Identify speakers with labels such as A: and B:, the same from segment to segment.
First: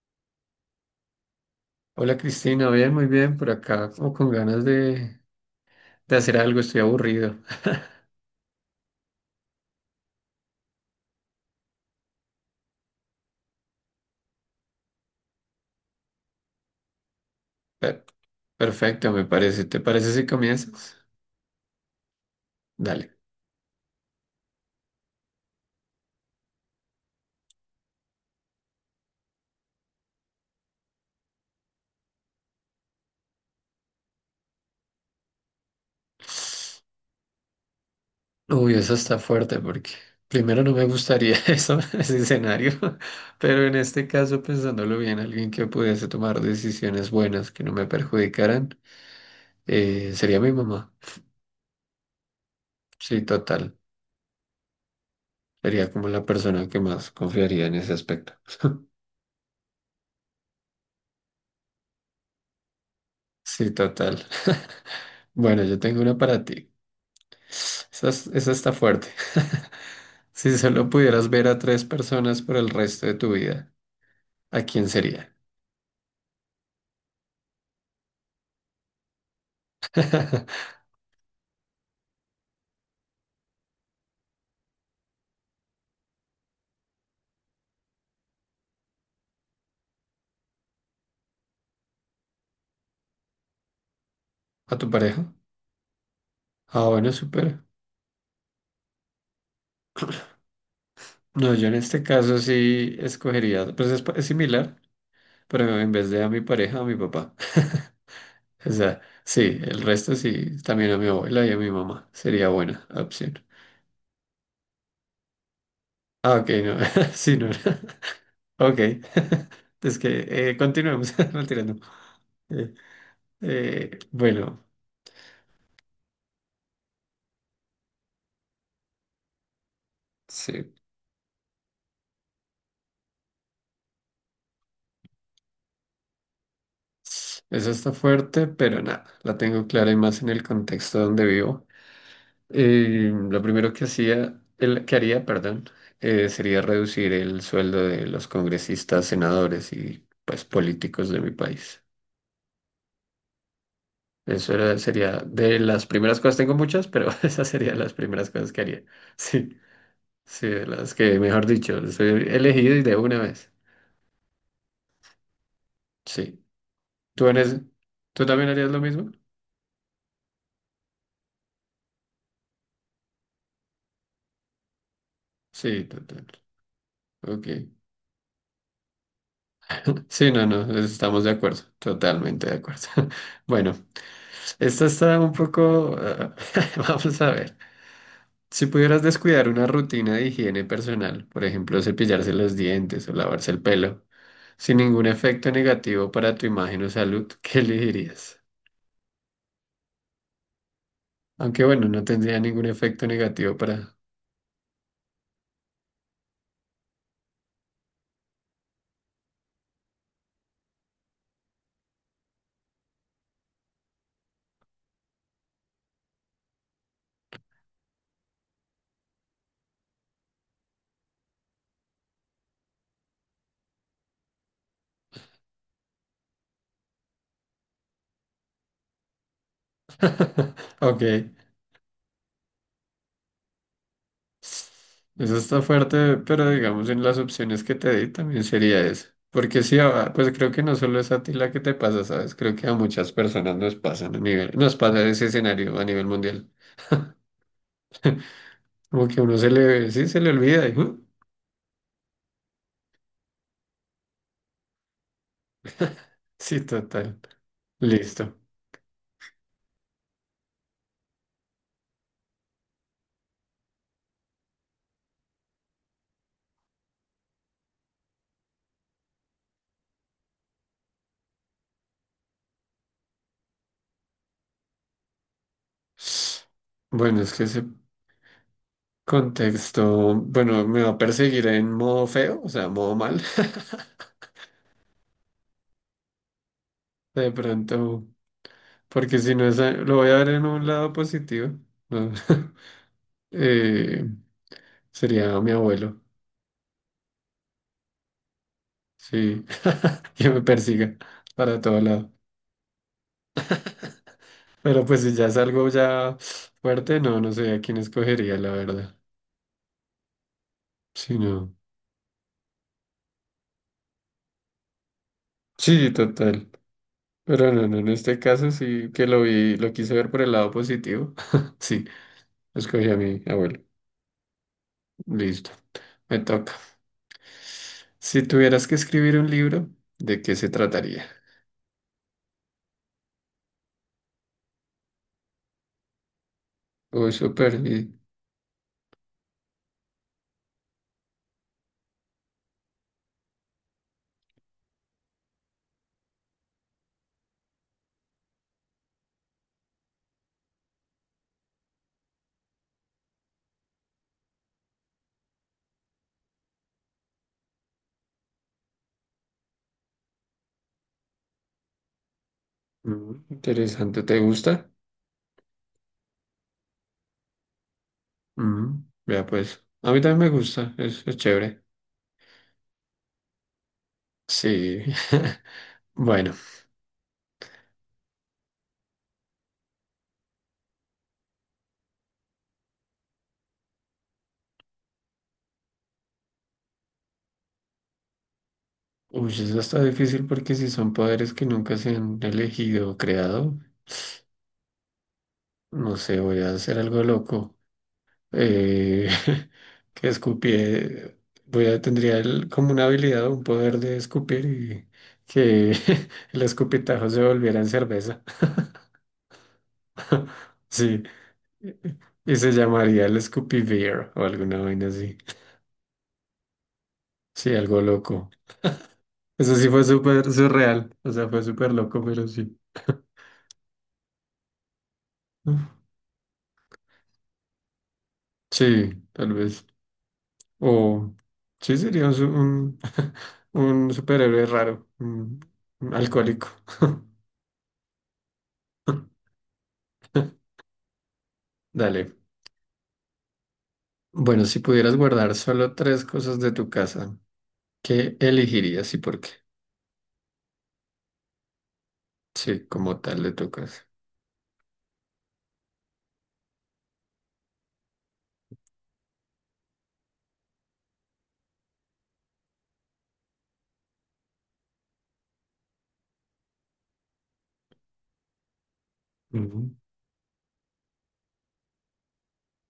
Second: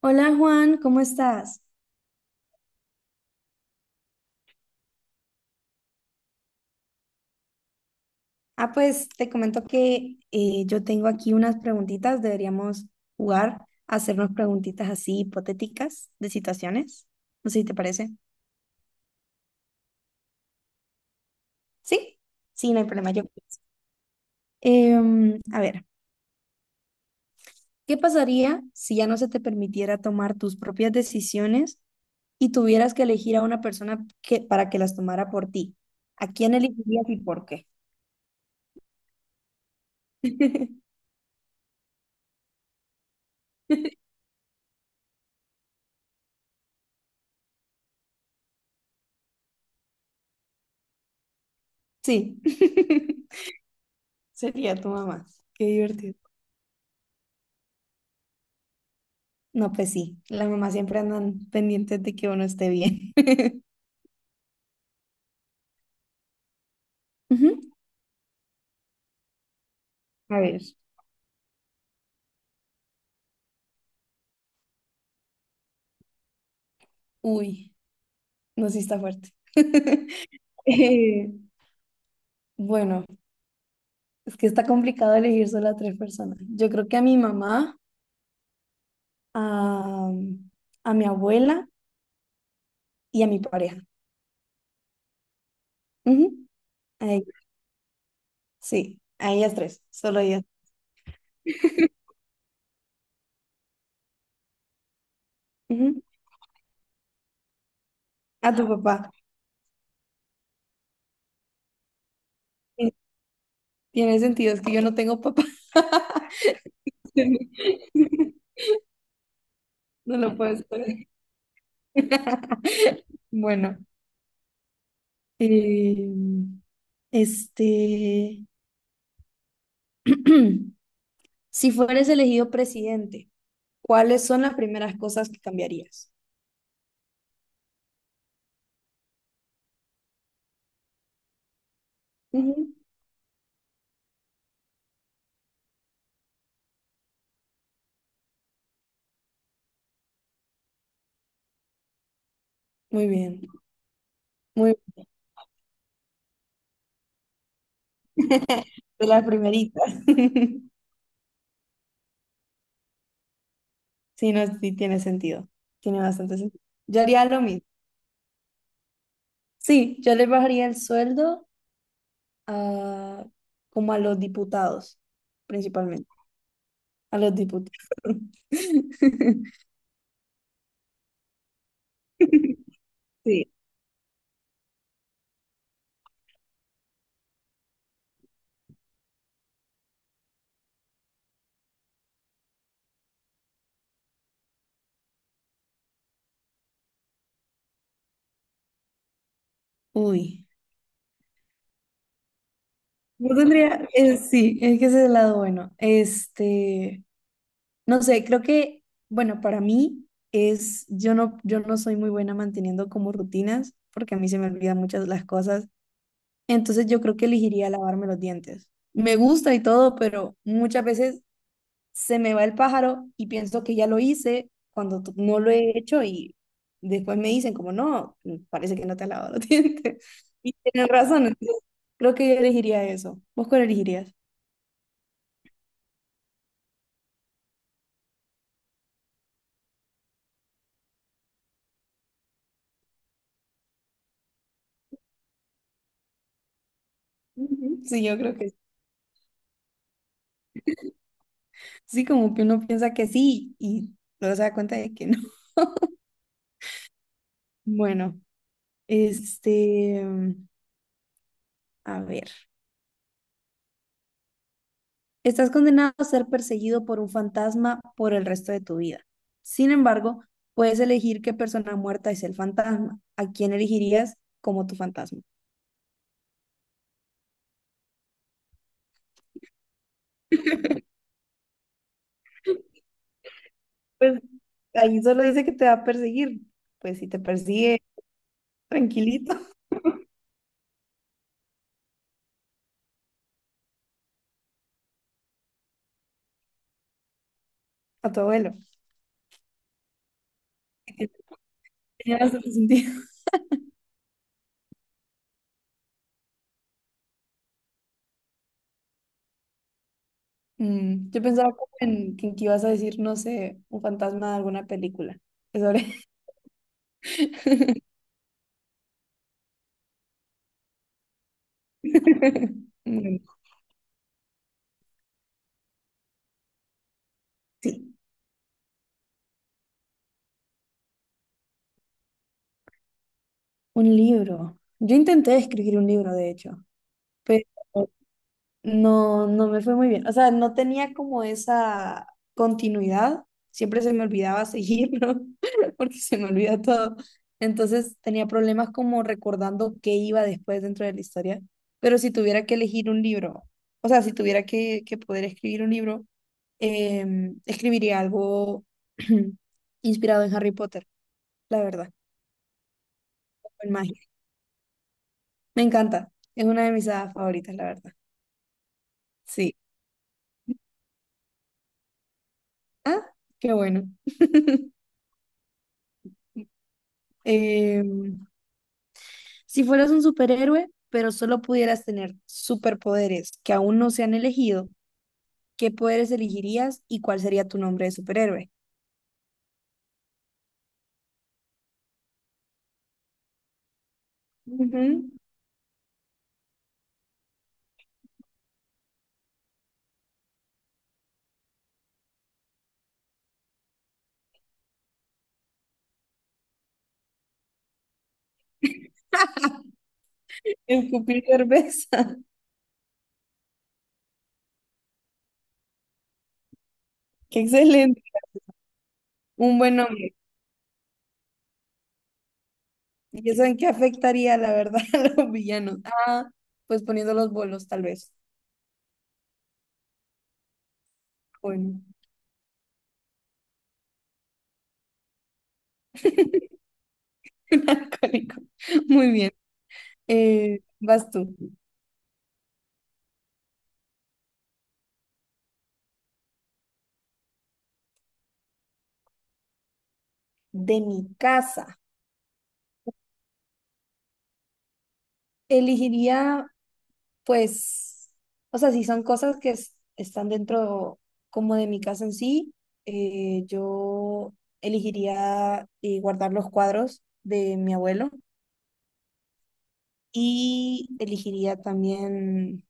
A: Hola Juan, ¿cómo estás?
B: Hola Cristina, bien, muy bien, por acá, como con ganas de hacer algo, estoy aburrido.
A: Ah, pues te comento que yo tengo aquí unas preguntitas. Deberíamos jugar a hacernos preguntitas así hipotéticas de situaciones. No sé si te
B: Per-
A: parece.
B: perfecto, me parece. ¿Te parece si comienzas?
A: ¿Sí? Sí, no hay problema.
B: Dale.
A: Yo comienzo. A ver, ¿qué pasaría si ya no se te permitiera tomar tus propias decisiones y tuvieras que elegir a una persona que, para que las tomara por ti? ¿A quién elegirías y por qué?
B: Uy, eso está fuerte porque primero no me gustaría eso, ese escenario, pero en este caso, pensándolo bien, alguien que pudiese tomar decisiones buenas que no me perjudicaran, sería mi mamá.
A: Sí,
B: Sí, total.
A: sería tu mamá. Qué
B: Sería como
A: divertido.
B: la persona que más confiaría en ese aspecto.
A: No, pues sí, las mamás siempre andan pendientes de que uno esté bien.
B: Sí, total. Bueno, yo tengo una para ti.
A: Ujú.
B: Esa, esa está fuerte.
A: A
B: Si
A: ver,
B: solo pudieras ver a tres personas por el resto de tu vida, ¿a quién sería?
A: uy, no, sí está fuerte. Eh, bueno, es que está complicado elegir solo a tres personas. Yo creo que a mi mamá, a, a mi abuela y a mi pareja.
B: ¿A tu pareja?
A: Ujú.
B: Ah,
A: A
B: bueno,
A: ella-
B: súper.
A: sí, a ellas tres, solo ellas.
B: No, yo en este caso sí escogería, pues es, es similar, pero en
A: Ujú.
B: vez de a mi pareja, a mi papá.
A: A tu
B: O
A: papá.
B: sea, sí, el resto sí, también a mi abuela y a mi mamá. Sería buena
A: Eh,
B: opción.
A: Tiene sentido, es que yo no tengo papá.
B: Ah, ok, no, sí, no. Ok, es
A: No lo
B: que
A: puedo escoger.
B: continuemos, retirando. Eh,
A: Bueno,
B: bueno,
A: Eh, este,
B: sí.
A: si fueres elegido presidente, ¿cuáles son las primeras cosas que cambiarías?
B: Eso está fuerte, pero nada, la tengo clara y más en el contexto donde vivo.
A: Ujú.
B: Lo primero que hacía, que haría, perdón, sería reducir el sueldo de los congresistas, senadores y pues políticos de mi país.
A: Muy bien, muy
B: Sería de las primeras cosas, tengo muchas, pero esas serían las
A: bien.
B: primeras cosas que haría.
A: De las
B: Sí,
A: primeritas.
B: sí, de las que, mejor dicho, soy elegido y de una vez.
A: Sí, no, sí tiene sentido. Tiene bastante
B: Sí.
A: sentido. Yo haría
B: ¿Tú, en
A: lo
B: ese-
A: mismo.
B: ¿Tú también harías lo mismo?
A: Sí, yo le bajaría el sueldo a, como a los diputados,
B: Sí,
A: principalmente.
B: total.
A: A los
B: Ok.
A: diputados.
B: Sí, no, no, estamos de acuerdo, totalmente de acuerdo.
A: Sí.
B: Bueno, esta está un poco, vamos a ver. Si pudieras descuidar una rutina de higiene personal, por ejemplo, cepillarse los dientes o lavarse el pelo, sin ningún efecto negativo para tu imagen o salud, ¿qué elegirías?
A: Uy.
B: Aunque bueno, no tendría ningún efecto
A: Yo
B: negativo
A: tendría,
B: para...
A: sí, es que ese es el lado bueno. Este, no sé, creo que, bueno, para mí es, yo no soy muy buena manteniendo como rutinas, porque a mí se me olvidan muchas las cosas. Entonces yo creo que elegiría lavarme los dientes. Me gusta y todo, pero muchas veces se me va el pájaro y pienso que ya lo hice cuando no lo he hecho y después me dicen como, no, parece que no te has lavado los dientes. Y tienen
B: Ok.
A: razón, entonces creo que yo elegiría eso. ¿Vos cuál elegirías?
B: Eso está fuerte, pero digamos en las opciones que te di también sería eso. Porque sí, pues creo que no solo es a ti la que te pasa, ¿sabes? Creo que a muchas personas nos pasan a nivel, nos pasa ese escenario a nivel mundial.
A: Ujú. Sí, yo creo que
B: Como que uno se le, sí, se le olvida. Y, "uh".
A: sí, como que uno piensa que sí y luego se da cuenta de que no.
B: Sí, total.
A: Bueno,
B: Listo.
A: este, mm, a ver, estás condenado a ser perseguido por un fantasma por el resto de tu vida. Sin embargo, puedes elegir qué persona muerta es el fantasma. ¿A quién elegirías como tu fantasma?
B: Bueno, es que ese contexto, bueno, me va a perseguir en modo feo, o sea, modo mal.
A: Pues ahí solo dice que te va a perseguir. Pues si te
B: De
A: persigue,
B: pronto, porque si
A: tranquilito,
B: no es, lo voy a ver en un lado positivo. ¿No? Eh, sería mi abuelo,
A: a tu abuelo.
B: sí, que me persiga para todo lado.
A: Tiene bastante sentido.
B: Pero pues si ya es algo ya fuerte, no, no sé a quién escogería, la verdad.
A: Mm,
B: Sí,
A: yo pensaba
B: no.
A: como en que ibas a decir, no sé, un fantasma de alguna película. Es sobre-
B: Sí, total. Pero no, no, en este caso sí que lo vi, lo quise ver por el lado positivo. Sí, escogí a
A: Mm,
B: mi abuelo. Listo, me toca.
A: sí,
B: Si tuvieras que escribir un libro, ¿de qué se trataría?
A: un libro. Yo intenté escribir un libro, de hecho,
B: Uy,
A: pero
B: súper y-
A: no, no me fue muy bien. O sea, no tenía como esa continuidad. Siempre se me olvidaba seguirlo porque se me olvida todo. Entonces tenía problemas como recordando qué iba después dentro de la historia. Pero si tuviera que elegir un libro, o sea, si tuviera que poder escribir un libro, eh, escribiría algo inspirado en Harry Potter, la verdad,
B: mm,
A: en
B: interesante.
A: magia.
B: ¿Te gusta?
A: Me encanta, es una de mis hadas favoritas, la verdad.
B: Mm, vea
A: Sí.
B: pues, a mí también me gusta, es chévere.
A: Ah, qué bueno.
B: Sí. Bueno,
A: Eh, si fueras un superhéroe, pero solo pudieras tener superpoderes que aún no se han elegido, ¿qué poderes elegirías y cuál sería tu nombre de superhéroe?
B: uy, eso está difícil porque si son poderes que nunca se han elegido o creado,
A: Ujú.
B: no sé, voy a hacer algo loco. Eh, que escupie, tendría como una habilidad o un poder de escupir y que el escupitajo se volviera en cerveza. Sí.
A: Escupir cerveza.
B: Y se llamaría el Scoopy Beer o alguna vaina así.
A: Qué
B: Sí, algo
A: excelente.
B: loco. Eso
A: Un
B: sí
A: buen
B: fue
A: nombre.
B: súper surreal, o sea, fue súper loco, pero sí.
A: ¿Y eso en qué afectaría, la verdad, a los villanos? Ah, pues poniendo los bolos, tal vez.
B: Sí, tal vez. O sí
A: Bueno,
B: sería un superhéroe raro, un alcohólico.
A: un alcohólico. Muy bien. Vas tú.
B: Dale. Bueno, si pudieras guardar solo tres cosas de tu casa, ¿qué elegirías y por qué?
A: De mi casa.
B: Sí, como tal de tu casa.
A: Elegiría, pues, o sea, si son cosas que están dentro como de mi casa en sí, yo elegiría guardar los cuadros de mi abuelo
B: Ujú.
A: y elegiría también,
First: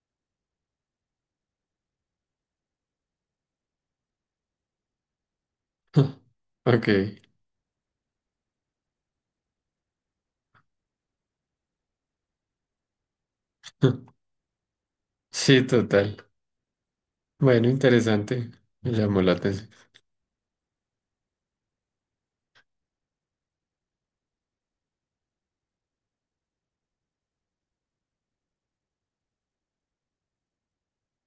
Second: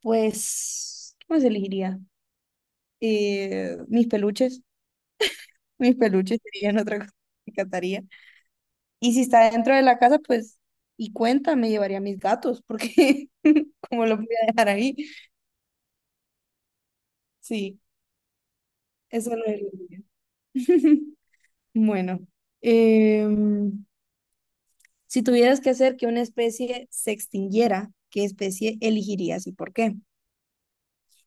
A: pues, ¿qué más elegiría? Mis peluches. Mis peluches serían
B: Ok.
A: otra cosa que rescataría. Y si está dentro de la casa, pues, y cuenta, me llevaría mis gatos, porque como lo voy a dejar ahí,
B: Sí, total. Bueno,
A: sí,
B: interesante. Me llamó la
A: eso lo es
B: atención.
A: Bueno, em, si tuvieras que hacer que una especie se extinguiera, ¿qué especie elegirías y por qué?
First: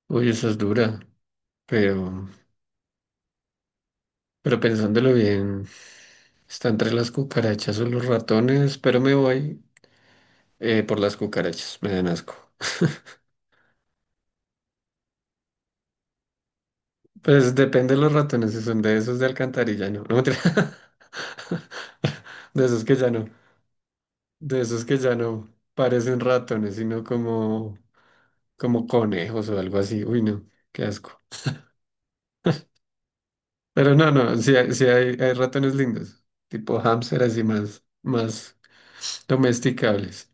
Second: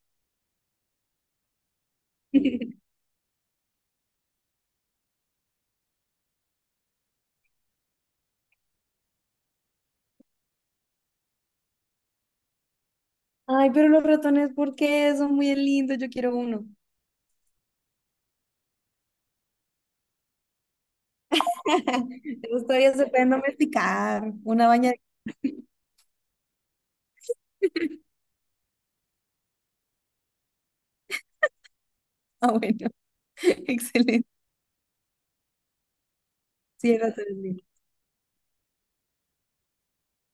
B: Uy, esa es dura, pero... Pero pensándolo bien, está entre las cucarachas o los ratones, pero me voy por las cucarachas, me dan asco.
A: Ay, pero los ratones, ¿por qué? Son muy lindos, yo quiero uno.
B: Pues depende de los ratones, si son de esos de alcantarilla, no, no mentira. De
A: Esos
B: esos
A: todavía
B: que
A: se
B: ya no,
A: pueden domesticar.
B: de
A: Una
B: esos
A: baña.
B: que ya no parecen ratones, sino como, como conejos o algo así. Uy, no, qué asco.
A: Ah, bueno,
B: Pero no,
A: excelente.
B: no, sí hay ratones lindos, tipo
A: Sí, el
B: hámster,
A: ratón es
B: así
A: lindo.
B: más, más domesticables.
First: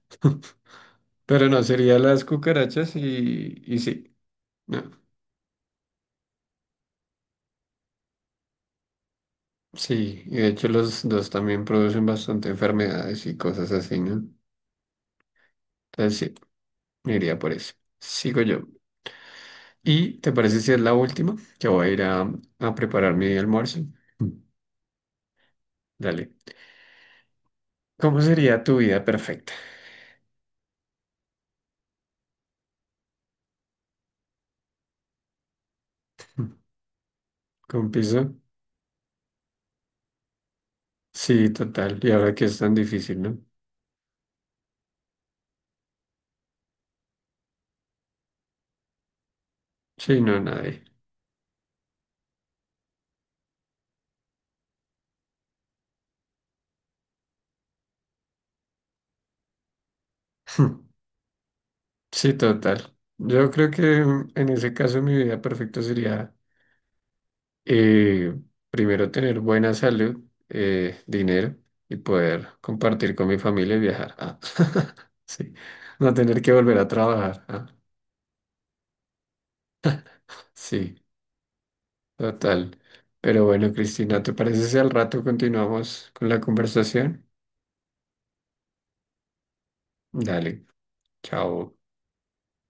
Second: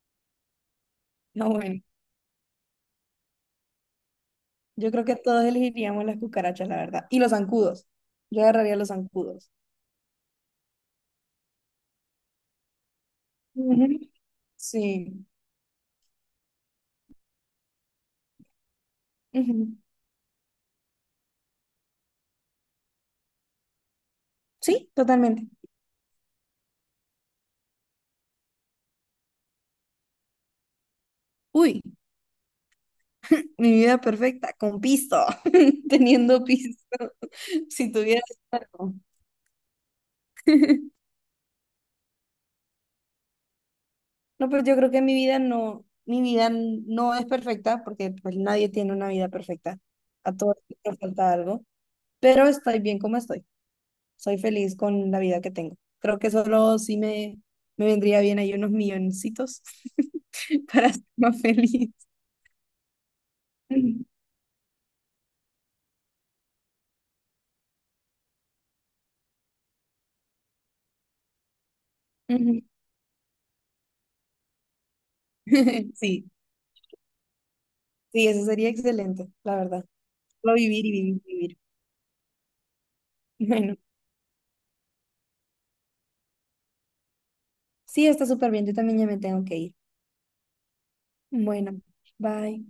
B: Pero
A: Ah,
B: no,
A: bueno.
B: sería las cucarachas y sí. No,
A: Yo creo que todos elegiríamos las cucarachas, la verdad. Y los zancudos. Yo agarraría los zancudos.
B: sí, y de hecho los dos también producen bastante enfermedades y cosas así,
A: Ujú.
B: ¿no?
A: Sí.
B: Entonces sí, me iría por eso. Sigo yo.
A: Ujú.
B: ¿Y te parece si es la última? Que voy a ir a preparar mi almuerzo. Mm.
A: Sí, totalmente.
B: Dale. ¿Cómo sería tu vida perfecta?
A: Uy, mi vida perfecta, con pisto, teniendo
B: Mm.
A: pisto.
B: ¿Con
A: Si
B: piso?
A: tuviera algo.
B: Sí, total. Y ahora que es tan difícil, ¿no?
A: No, pues yo creo que mi vida no es perfecta, porque pues nadie tiene una vida perfecta.
B: Sí,
A: A
B: no,
A: todos
B: nadie.
A: nos falta algo, pero estoy bien como estoy. Soy feliz con la vida que tengo. Creo que me vendría bien ahí unos milloncitos
B: Mm.
A: para ser más feliz.
B: Sí, total. Yo creo que
A: Ujú.
B: mm, en ese caso mi vida perfecta sería eh, primero tener buena salud, dinero y poder
A: Ujú.
B: compartir con mi familia y viajar. Ah, sí, no
A: Sí,
B: tener que volver a trabajar. Ah,
A: sí, eso sería excelente, la verdad. Solo vivir y
B: sí,
A: vivir, y vivir.
B: total. Pero bueno,
A: Bueno,
B: Cristina, ¿te parece si al rato continuamos con la conversación?
A: sí, está súper bien. Yo también ya me tengo que ir.
B: Dale, chao.
A: Bueno, bye.